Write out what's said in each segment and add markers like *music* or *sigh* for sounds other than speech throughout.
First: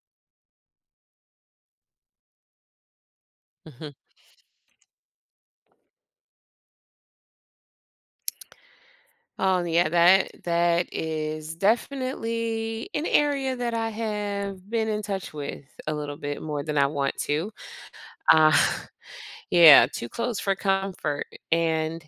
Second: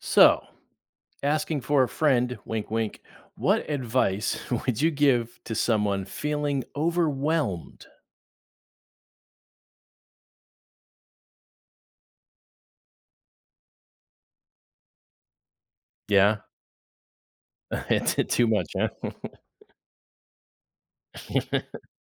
So, asking for a friend, wink, wink, what Mhm. advice *laughs* would you give to someone feeling overwhelmed? Oh yeah, that is definitely an area that I have been in touch with a little Yeah, bit more than I want to. *laughs* it's too Uh, much, huh? *laughs* yeah, too close for comfort, *laughs* and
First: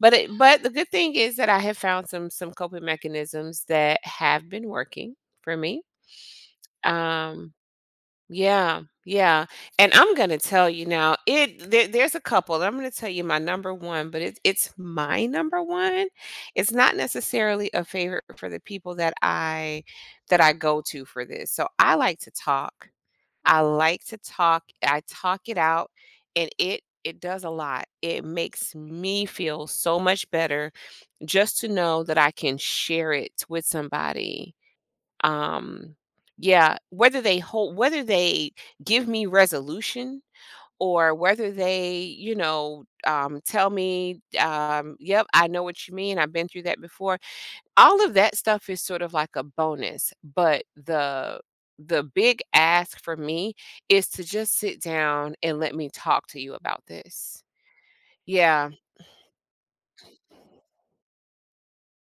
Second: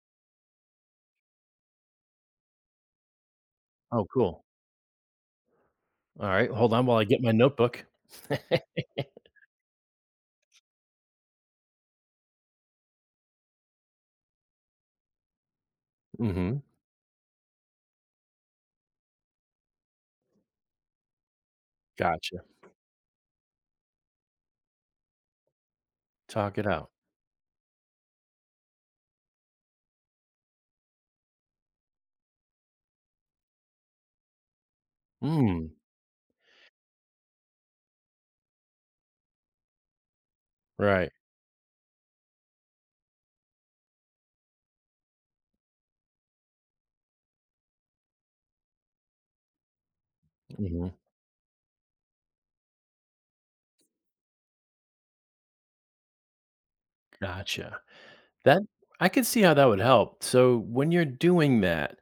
but the good thing is that I have found some coping mechanisms that Oh, cool. have been working for me. All right, hold on while I get my Um, notebook. *laughs* Yeah, yeah. And I'm gonna tell you now, there's a couple. I'm gonna tell you my number one, but it's my number one. Hmm. It's not necessarily a favorite for the people that I go to for this. So I like to Gotcha. talk. I like to talk. I talk it out, and Talk it it out. it does a lot. It makes me feel so much better just to know that I can share it with somebody, Mm, um, yeah, whether they give me resolution, right. or whether they, tell me, "Yep, I know what you mean. I've been through that before." All of that stuff is sort of like a bonus, but Hmm. the big ask for me is to just sit down and let me talk to you about this. Gotcha. That Yeah. I could see how that would help. So, when you're doing that,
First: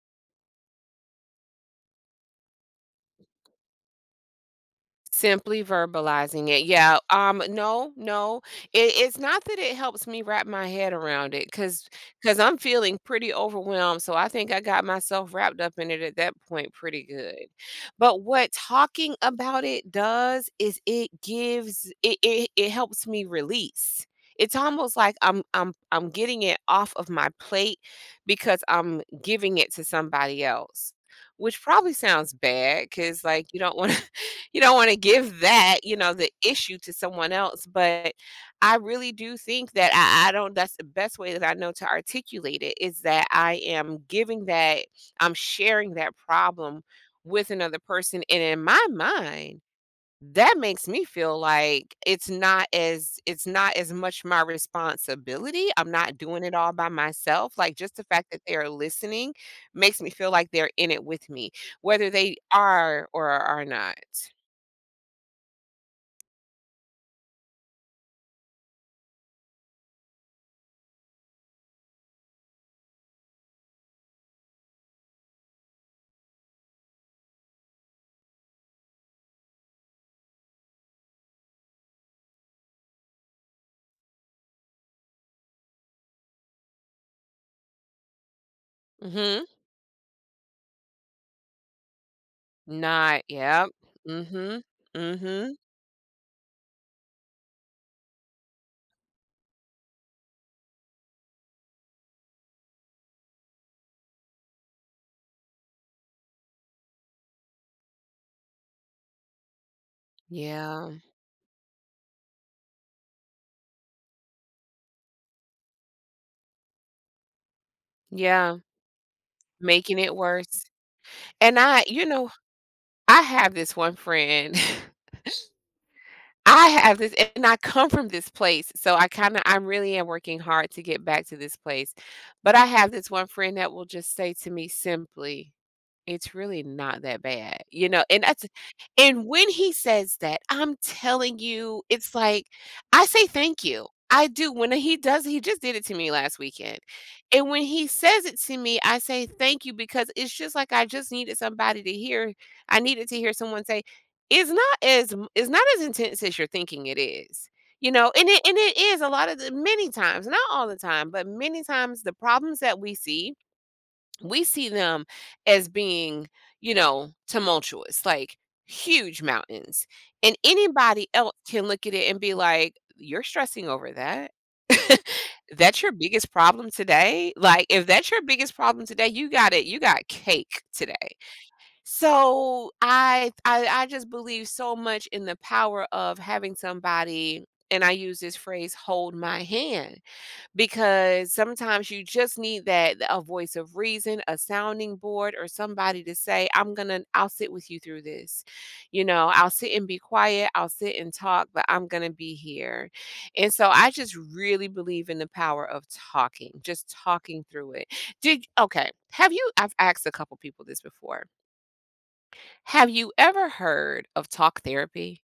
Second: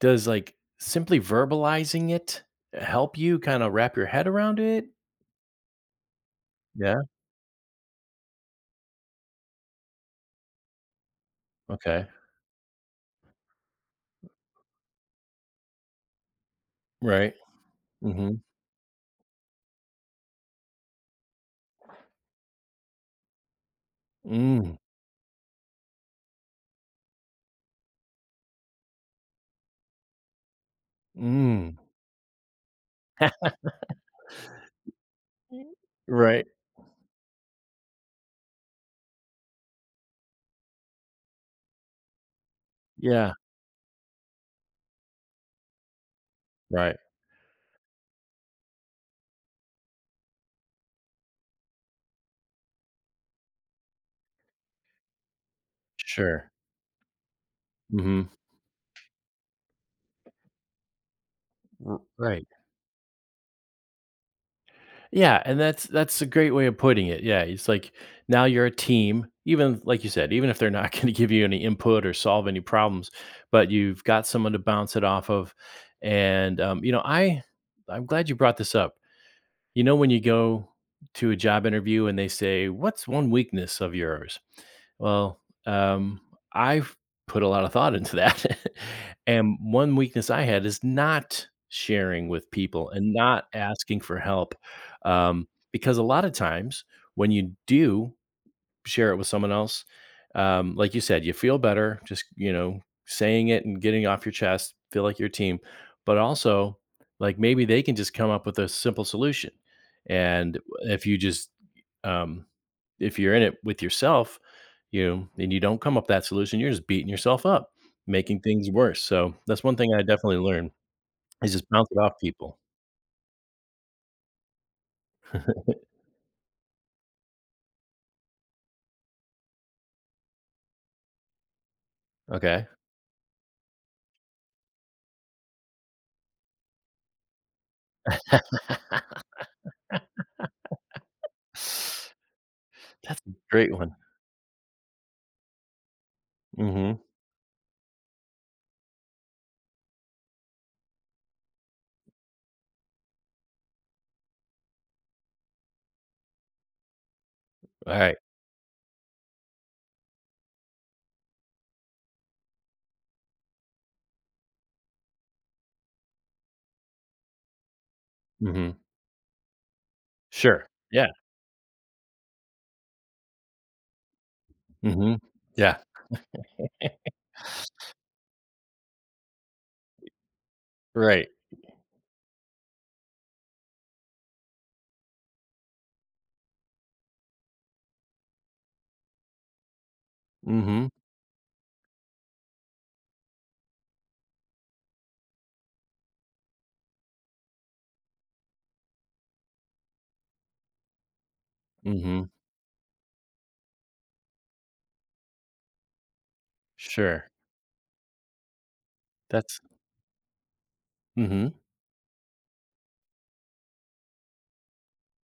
does like simply verbalizing it help you kind of wrap your head around it? Simply verbalizing it. Yeah, Yeah. No, no, it's not that it helps me wrap my head around it, cause, Okay. 'cause 'cause I'm feeling pretty overwhelmed, so I think I got myself wrapped up in it at that point pretty Right. good. But Mhm. what talking about it does is it helps me release. It's Mm. almost like I'm getting it off of my plate because I'm giving it to somebody else, which Mm. probably sounds bad, cause like, you don't want to give Mm. that, the Right. issue to someone else. But I really do think that I don't, that's the best way that I know to articulate it, is that Yeah. I am giving that, I'm sharing that problem Right. with another person. And in my mind, that makes me feel like it's not as much my responsibility. I'm not doing Sure. it all by myself. Like, just the Mhm. fact that they're listening makes me feel like they're in it with me, whether they Right. are or are not. Yeah, and that's a great way of putting it, yeah, it's like, now you're a team, even like you said, even if they're not *laughs* gonna give you any input or solve any problems, but you've got someone to bounce it off of, and, you know, I'm glad you brought this up. You know, when you go to a job interview and they say, "What's one weakness of yours?" Well, um, I've put a lot of thought into that. *laughs* Hmm. And one weakness I had is not sharing with people and Not, not yep. asking for help. Mhm. Mhm. Because a lot of times when you do, share it with someone else. Like you said, you feel better just, saying it and getting off your chest, feel like your team. But also, like maybe they can just come up with a simple solution. And Yeah. if you just, um, if you're in it with yourself, and you don't come up with that solution, you're just beating yourself up, making Yeah. things worse. So that's one thing I Making it definitely worse. learned is And just bounce it off people. I have this one friend. *laughs* I come from this place, so I really am working hard to get back to this place. But I Okay. have this one friend that will just say to me simply, "It's really not that bad," you know, and when he says that, I'm telling you, it's *sighs* like I That's say a thank great you. one. I do. When he does He just did it to me last weekend. Hmm. And when he says it to me, I say thank you, because it's just like I just needed somebody to hear. I needed to hear someone say, it's not as m it's not as intense as you're thinking it is." All You know, right. and it is a lot of the many times, not all the time, but many times, the problems that we see them as being, you know, tumultuous, like Mm-hmm. huge mountains. And Sure. Yeah. anybody else can look at it and be like, "You're stressing over that. *laughs* Mhm. Yeah, That's your biggest problem today." Like, if that's your biggest problem today, you got it. You got cake today. right. So I just believe so much in the power of having somebody, and I use this phrase, "hold my hand," Mhm, because sometimes you just need that, a voice of reason, a sounding board, or somebody to say, I'll sit with you through this. You know, I'll sit and be quiet, I'll sit and talk, but I'm gonna mhm. be here." And so I just really believe in the power of talking, just Sure. talking through it. Did okay, have you That's I've asked a couple people this before. mhm. Have you ever heard of talk therapy?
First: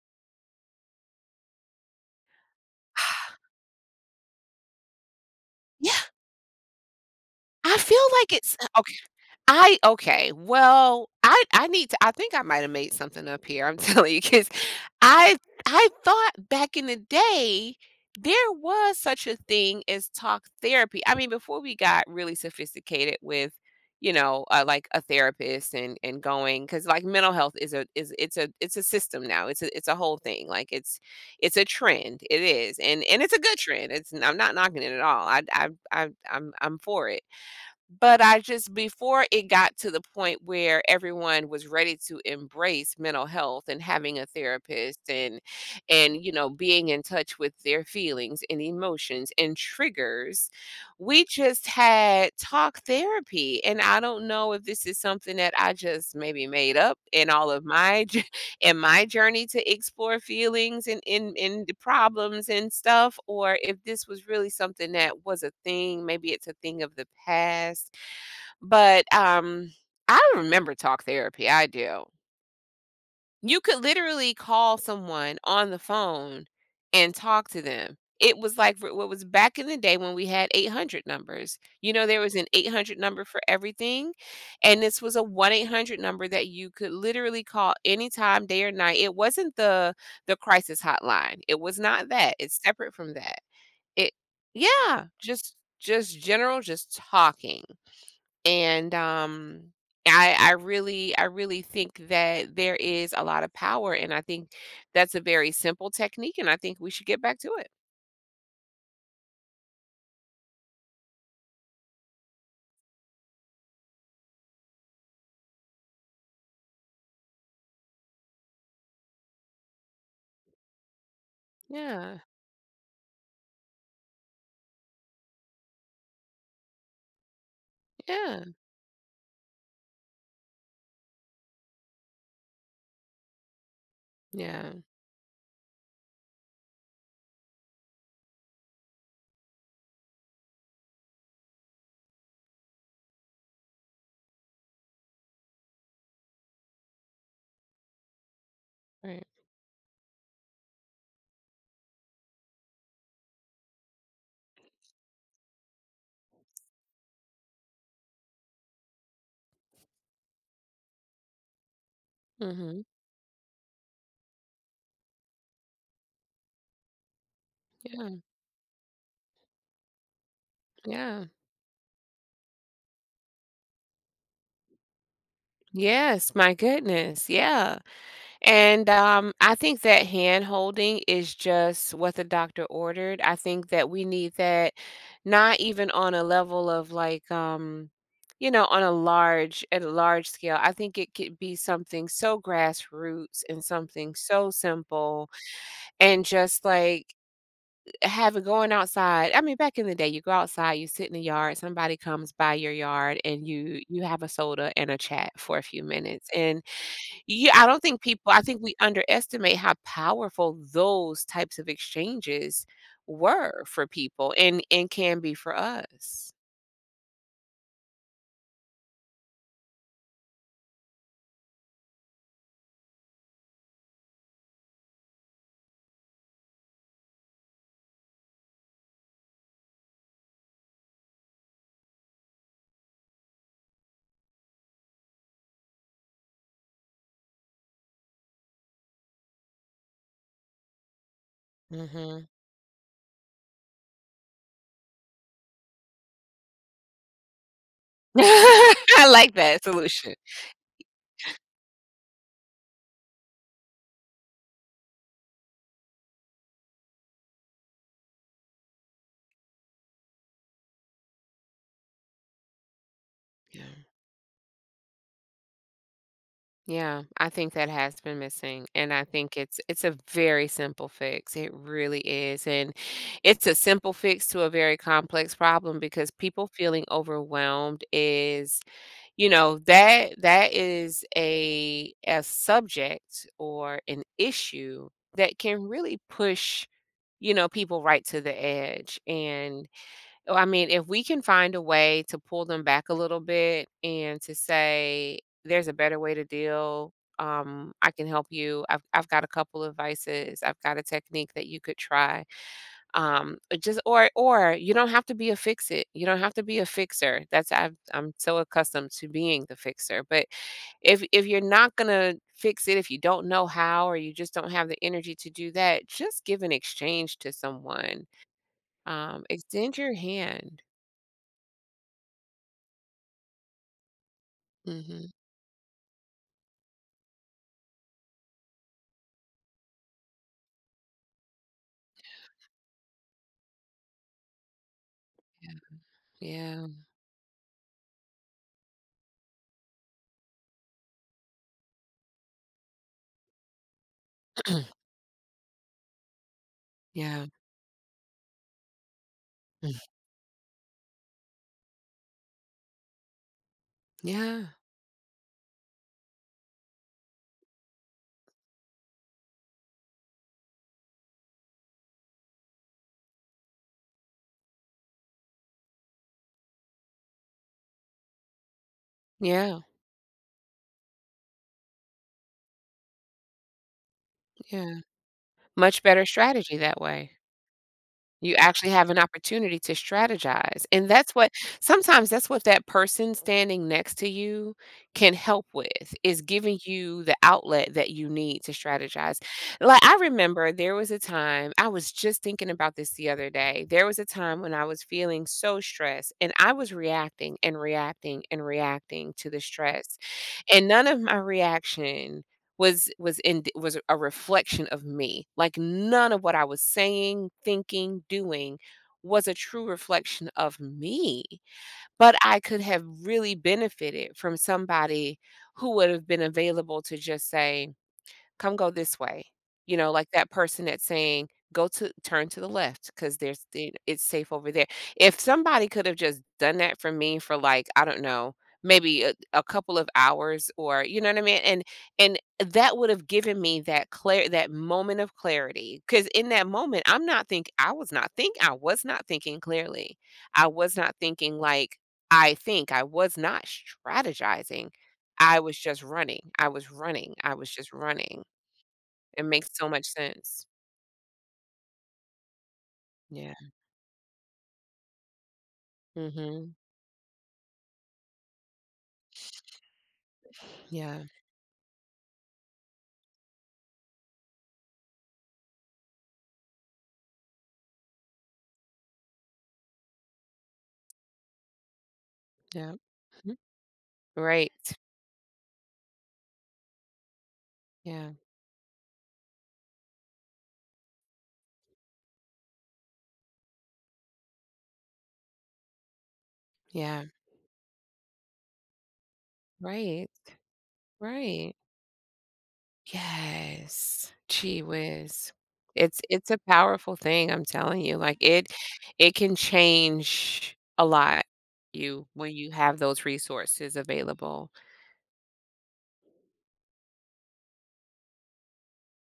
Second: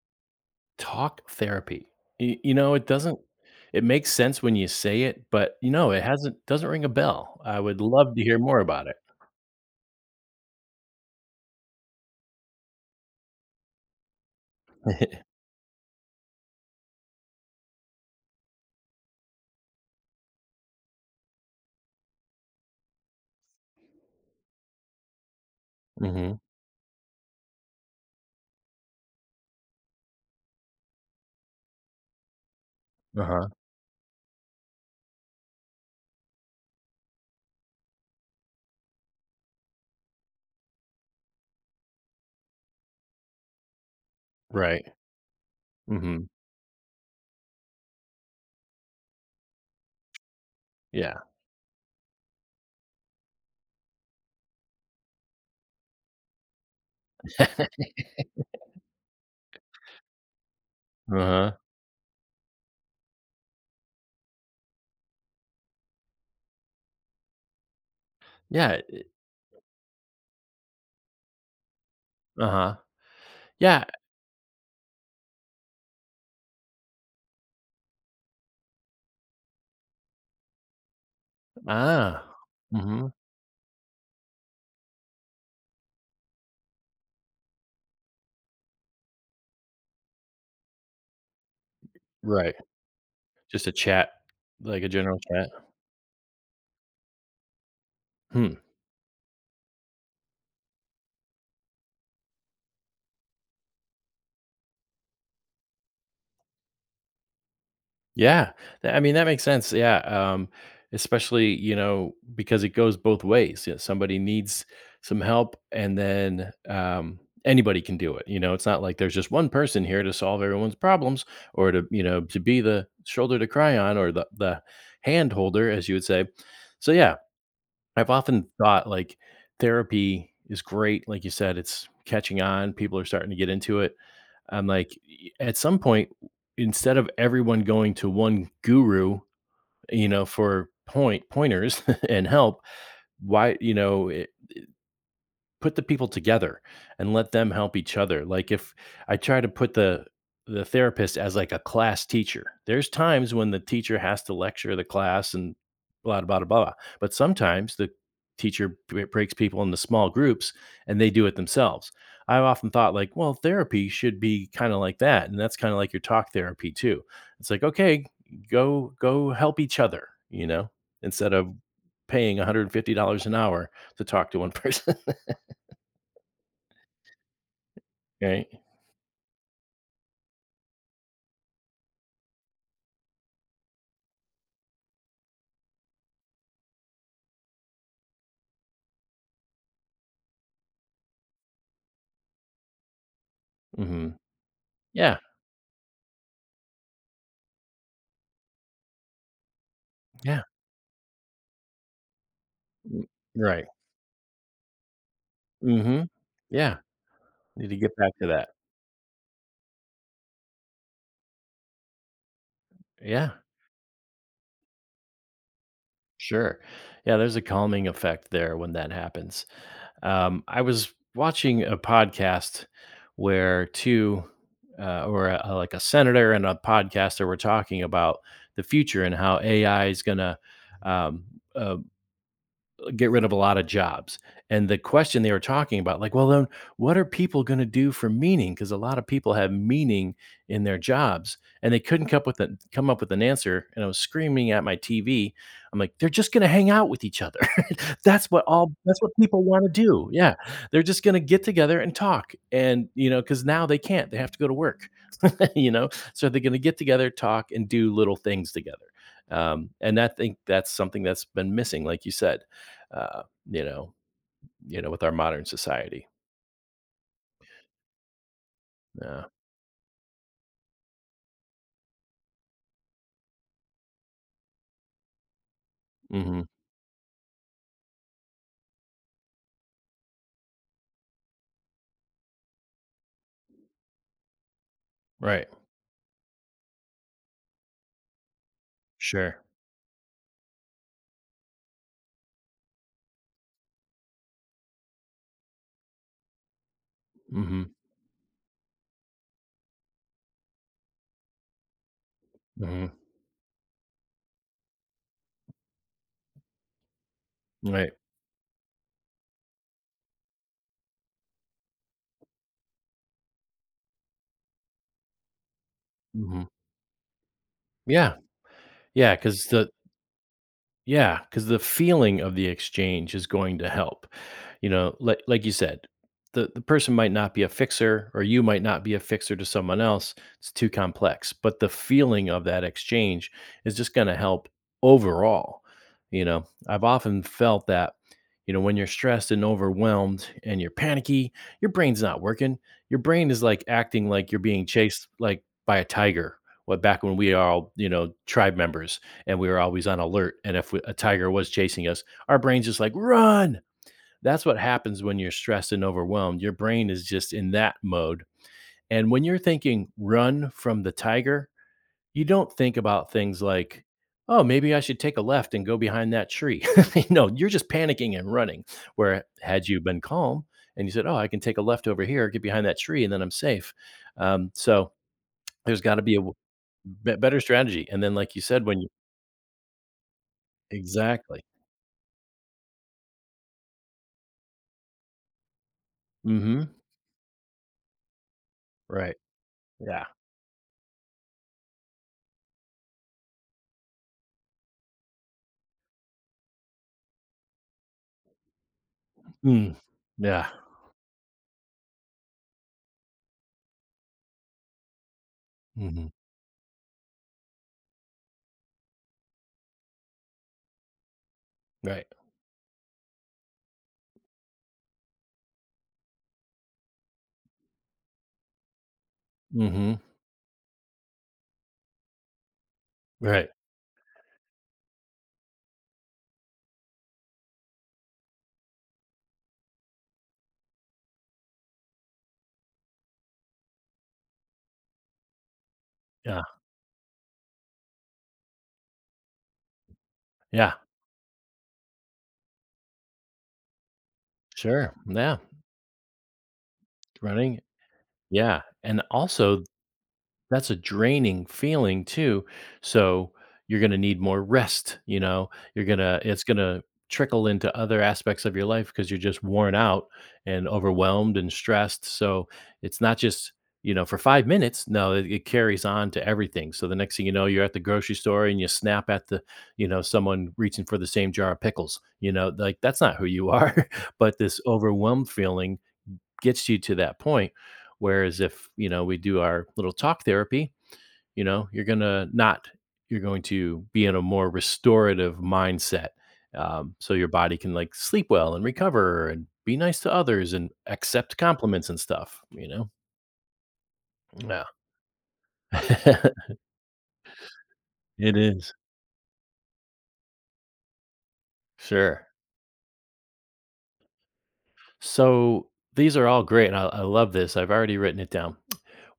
Talk therapy. Y You know, it doesn't *sighs* it makes sense when you say it, but, you know, Yeah. it hasn't doesn't ring a bell. I I would feel love to like hear it's more about it. I Okay, well, I need to I think I might have made something up here, I'm *laughs* telling you, because *laughs* I I thought back in the day, there was such a thing as talk therapy. I mean, before we got really sophisticated with, like a therapist and Mhm. going, because like, mental health is a is it's a system now. It's a whole thing. Like, it's a trend. It is. And it's a Uh-huh. good trend. It's I'm not knocking it at all. I'm for it, but I just, before it got to the point where everyone was ready to embrace mental health and having a Right. therapist and Mhm. Being in touch with their feelings and emotions and triggers, Yeah. we just had talk therapy. And I don't know if this is something that I just maybe made up in all of my *laughs* in my journey to explore feelings and in Uh-huh. in the problems and stuff, or if this was really something that was a thing. Maybe it's a thing of the past, Yeah. but, I remember talk therapy, I do. Uh-huh. You could Yeah. literally call someone on the phone and talk to them. It was like, for what, was back in the day when we had 800 numbers. You know, there Ah. was an 800 Mhm. number for everything, and this was a 1-800 number that you could literally call anytime, day or night. It wasn't the crisis hotline. It was not that. Right. It's separate from that. Just a chat, It like a Yeah, general chat. just general, just talking. Hmm. And, I really think that there is a lot of power, and I think that's a very simple technique, and I think we should get back to it. Yeah. I mean, that makes sense. Yeah. Especially, you know, because it goes both ways. Yeah, somebody needs some help, and then anybody can do it. You know, it's not like there's just one person here to solve everyone's problems, or to, you Yeah, know, to be the shoulder to cry on, or the hand holder, as you would say. So yeah, I've yeah, often thought, like, therapy is great, like you said, it's catching on, people are starting to get into it. I'm yeah, like, y at some point, instead of everyone going to one guru, you know, for pointers *laughs* and help, why you know, put the people together and let them help each other. Like if I right. try to put the therapist as like a class teacher, there's times when the teacher has to lecture the class and blah blah blah blah. But sometimes the breaks people into small groups, and they do it themselves. I've often Mhm, thought like, well, therapy should be kind of like that, and that's kind of like your talk therapy too. It's like, okay, yeah, go help each other, you know, yeah. instead of paying $150 an hour to talk to one person. *laughs* Yes, my goodness, yeah. Right? And, I think that hand-holding is just what the doctor ordered. I think that we need that, not even on a level of like, you know, on a large at a large scale. I think it could be something so grassroots and something Mhm. so Yeah, simple, and just like, having, going outside. I mean, back in the day, you go yeah. outside, you sit in the yard, somebody comes by your Mm, yard, and right. you have a soda and a chat for a few Mhm. minutes, and Yeah. yeah, I Need to don't get think back to people I that. think we underestimate how powerful those types of exchanges Yeah, were for people, and can be for us. sure. Yeah, there's a calming effect there when that happens. I was watching a podcast where two, or a like a senator and a podcaster were talking about the future and how AI is gonna, um, uh, get rid of a lot of jobs. And the question they were talking about, like, well, then what are people going to do for meaning? Because a lot of people have meaning in their jobs, and they couldn't Mhm. Come up with an answer. And I was screaming at my TV. I'm like, they're just going to hang out with each other. *laughs* *laughs* that's what all. That's I what like people that want to do. solution. Yeah, they're just going to get together and talk. And you know, because now they can't. They have to go to work. *laughs* You know, so they're going to get together talk and do little things together, and I think that's something that's been missing like you said, uh, you Yeah. know you know, with our modern society. Yeah, I think that has been missing, and I Yeah. think it's a very simple fix. It really is, and it's a simple fix to a very complex problem, because Hmm. people feeling overwhelmed is, you know, that is a subject or an issue that Right. can really push, you know, people right to the edge. Sure. And, oh, I mean, if we can find a way to pull them back a little bit and to say, there's a better way to deal. Hmm. I can help you. I've got a couple of vices. I've got a technique that you could try, Hmm. Just, or you don't have to be a fixer. Right. I'm so accustomed to being the fixer, but if you're not gonna fix it, if you don't know how, or you just don't have the energy to do that, just give Hmm. an exchange to someone, Yeah. yeah because the extend your hand. yeah, because the feeling of the exchange is going to help. You know, Hmm. Like you said, the person might not be a fixer, or you might not be a fixer to someone else. It's too complex, but the feeling of that exchange is just going to help Yeah, overall. You know, yeah. I've often felt that. You know, when you're stressed and overwhelmed and you're panicky, your brain's not working. Your brain is like acting like you're being *clears throat* chased like by a tiger. What back when Yeah. we are all, you know, tribe members and we were Mm. always on alert. And if we, a tiger was chasing us, our brain's just like, run, that's Yeah, what happens when you're stressed and overwhelmed. Your brain is just in that mode. And when you're thinking run from the tiger, you don't think about things like, oh, maybe I should take a left and go behind that tree. *laughs* No, you're just panicking and running. Where yeah, had you been calm and you said, oh, I can take a left over here, get behind that tree, and then I'm safe. Yeah, So there's much got to better be a w- strategy that way. be- better strategy. And then, like You you said, actually when you have an opportunity to strategize, and that's what exactly, sometimes that's what that person standing next to you can help with, is giving hmm, you the outlet that you need to right, strategize. Like, I yeah, remember there was a time, I was just thinking about this the other day. There was a time when I was feeling so stressed, and I was reacting and reacting and reacting to the mm, stress. yeah, And none of my reaction was a reflection of me. Like, hmm, none of what I was saying, thinking, doing was a true reflection of me, right. but I could have really benefited from somebody who would have been available to just say, "Come go this way," you know, Hmm. like that person that's saying, "Go to turn to the left, because there's Right. the it's safe over there." If somebody could have just done that for me for, like, I don't know, maybe a couple of hours, or you know what I mean? And that would have given me that clear that moment of clarity, because in Yeah. that moment, I was not thinking clearly. I Yeah. was not thinking like I think. I was not strategizing. Sure. Yeah. I was just running. I was running. I was Running. just running. Yeah. And It makes also, so much sense. that's a draining feeling too. So Yeah. you're gonna need more rest, you know? You're Mm. gonna It's Mhm. gonna trickle into other aspects of your life because 'cause you're just worn out and Yeah. overwhelmed and stressed. So it's not just, you know, for five minutes. No, it carries on to everything. So the next thing you know, you're at the grocery store and you snap at you know, someone reaching for the same jar of pickles. You know, Yep. like that's not who Mhm. you are. *laughs* But Right. this overwhelmed feeling gets you to that point. Yeah. Whereas if, you know, we do our little talk therapy, you know, you're gonna not. You're going to be in a more restorative mindset, Yeah. so your body can like sleep well and recover and be nice Right. to others and accept Right. compliments and stuff. You know, Yes. Gee yeah, whiz. It's a *laughs* powerful thing, I'm telling you. Like, it it is it can change a lot, you sure. when you have those resources available. So these are all great. And I love this. I've already written it down.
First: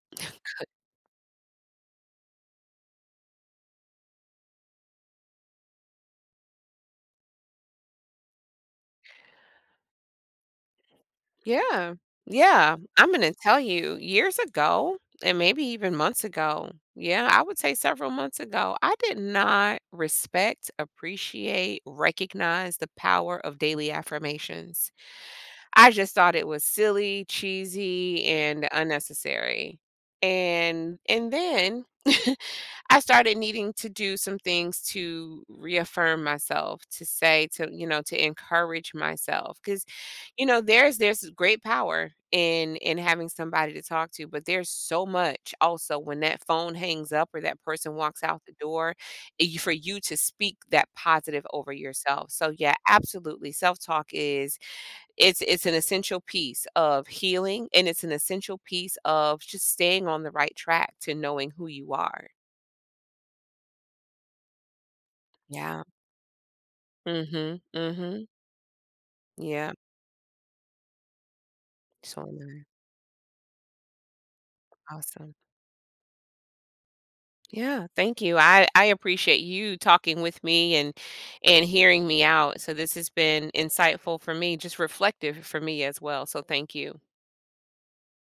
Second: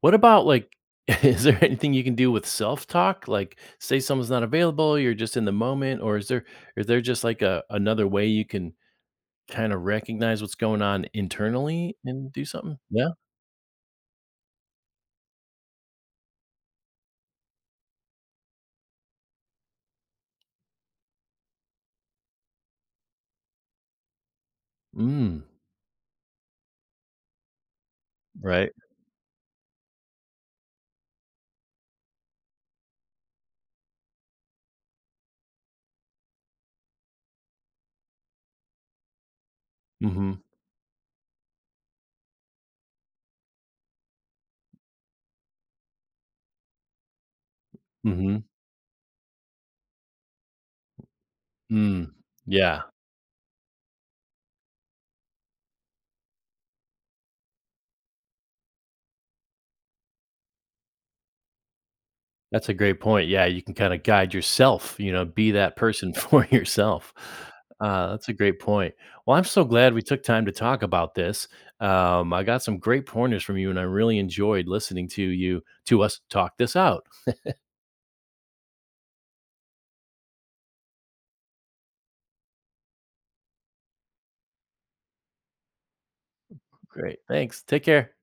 What about like? *laughs* Is there anything you can do with self-talk? Like, say someone's not available, you're just in the moment, or is there just like a another way you can kinda recognize what's going on Yeah. internally and do Yeah. something? Yeah? I'm gonna tell you, years ago, and maybe even months ago, yeah, I would say several months ago, I did not respect, appreciate, recognize the power of daily affirmations. Mm, I just thought it was silly, cheesy, and right. unnecessary. And then *laughs* I started needing to do some things to reaffirm myself, to encourage myself, because Mhm, there's great power in having somebody to talk to, but there's so much also when that phone hangs up or that person walks mhm, out the door, for you to speak that positive over mm. yourself. So yeah, Yeah, absolutely. Self-talk is it's an essential piece of healing, and it's an essential piece of just staying on the right track to knowing who you are. that's a great point. Yeah, you can kinda guide yourself, you know, be that Yeah. person *laughs* for yourself. Mhm. Mhm. That's a great point. Well, I'm so Yeah. glad we took time to talk about this. So I got am some great pointers from you, and I really enjoyed I. listening to Awesome. you to us talk this out. Yeah, thank you. I appreciate you talking with me, and hearing me out. So this has been insightful for me, just reflective for me as well. So thank you. Great, thanks. Take care.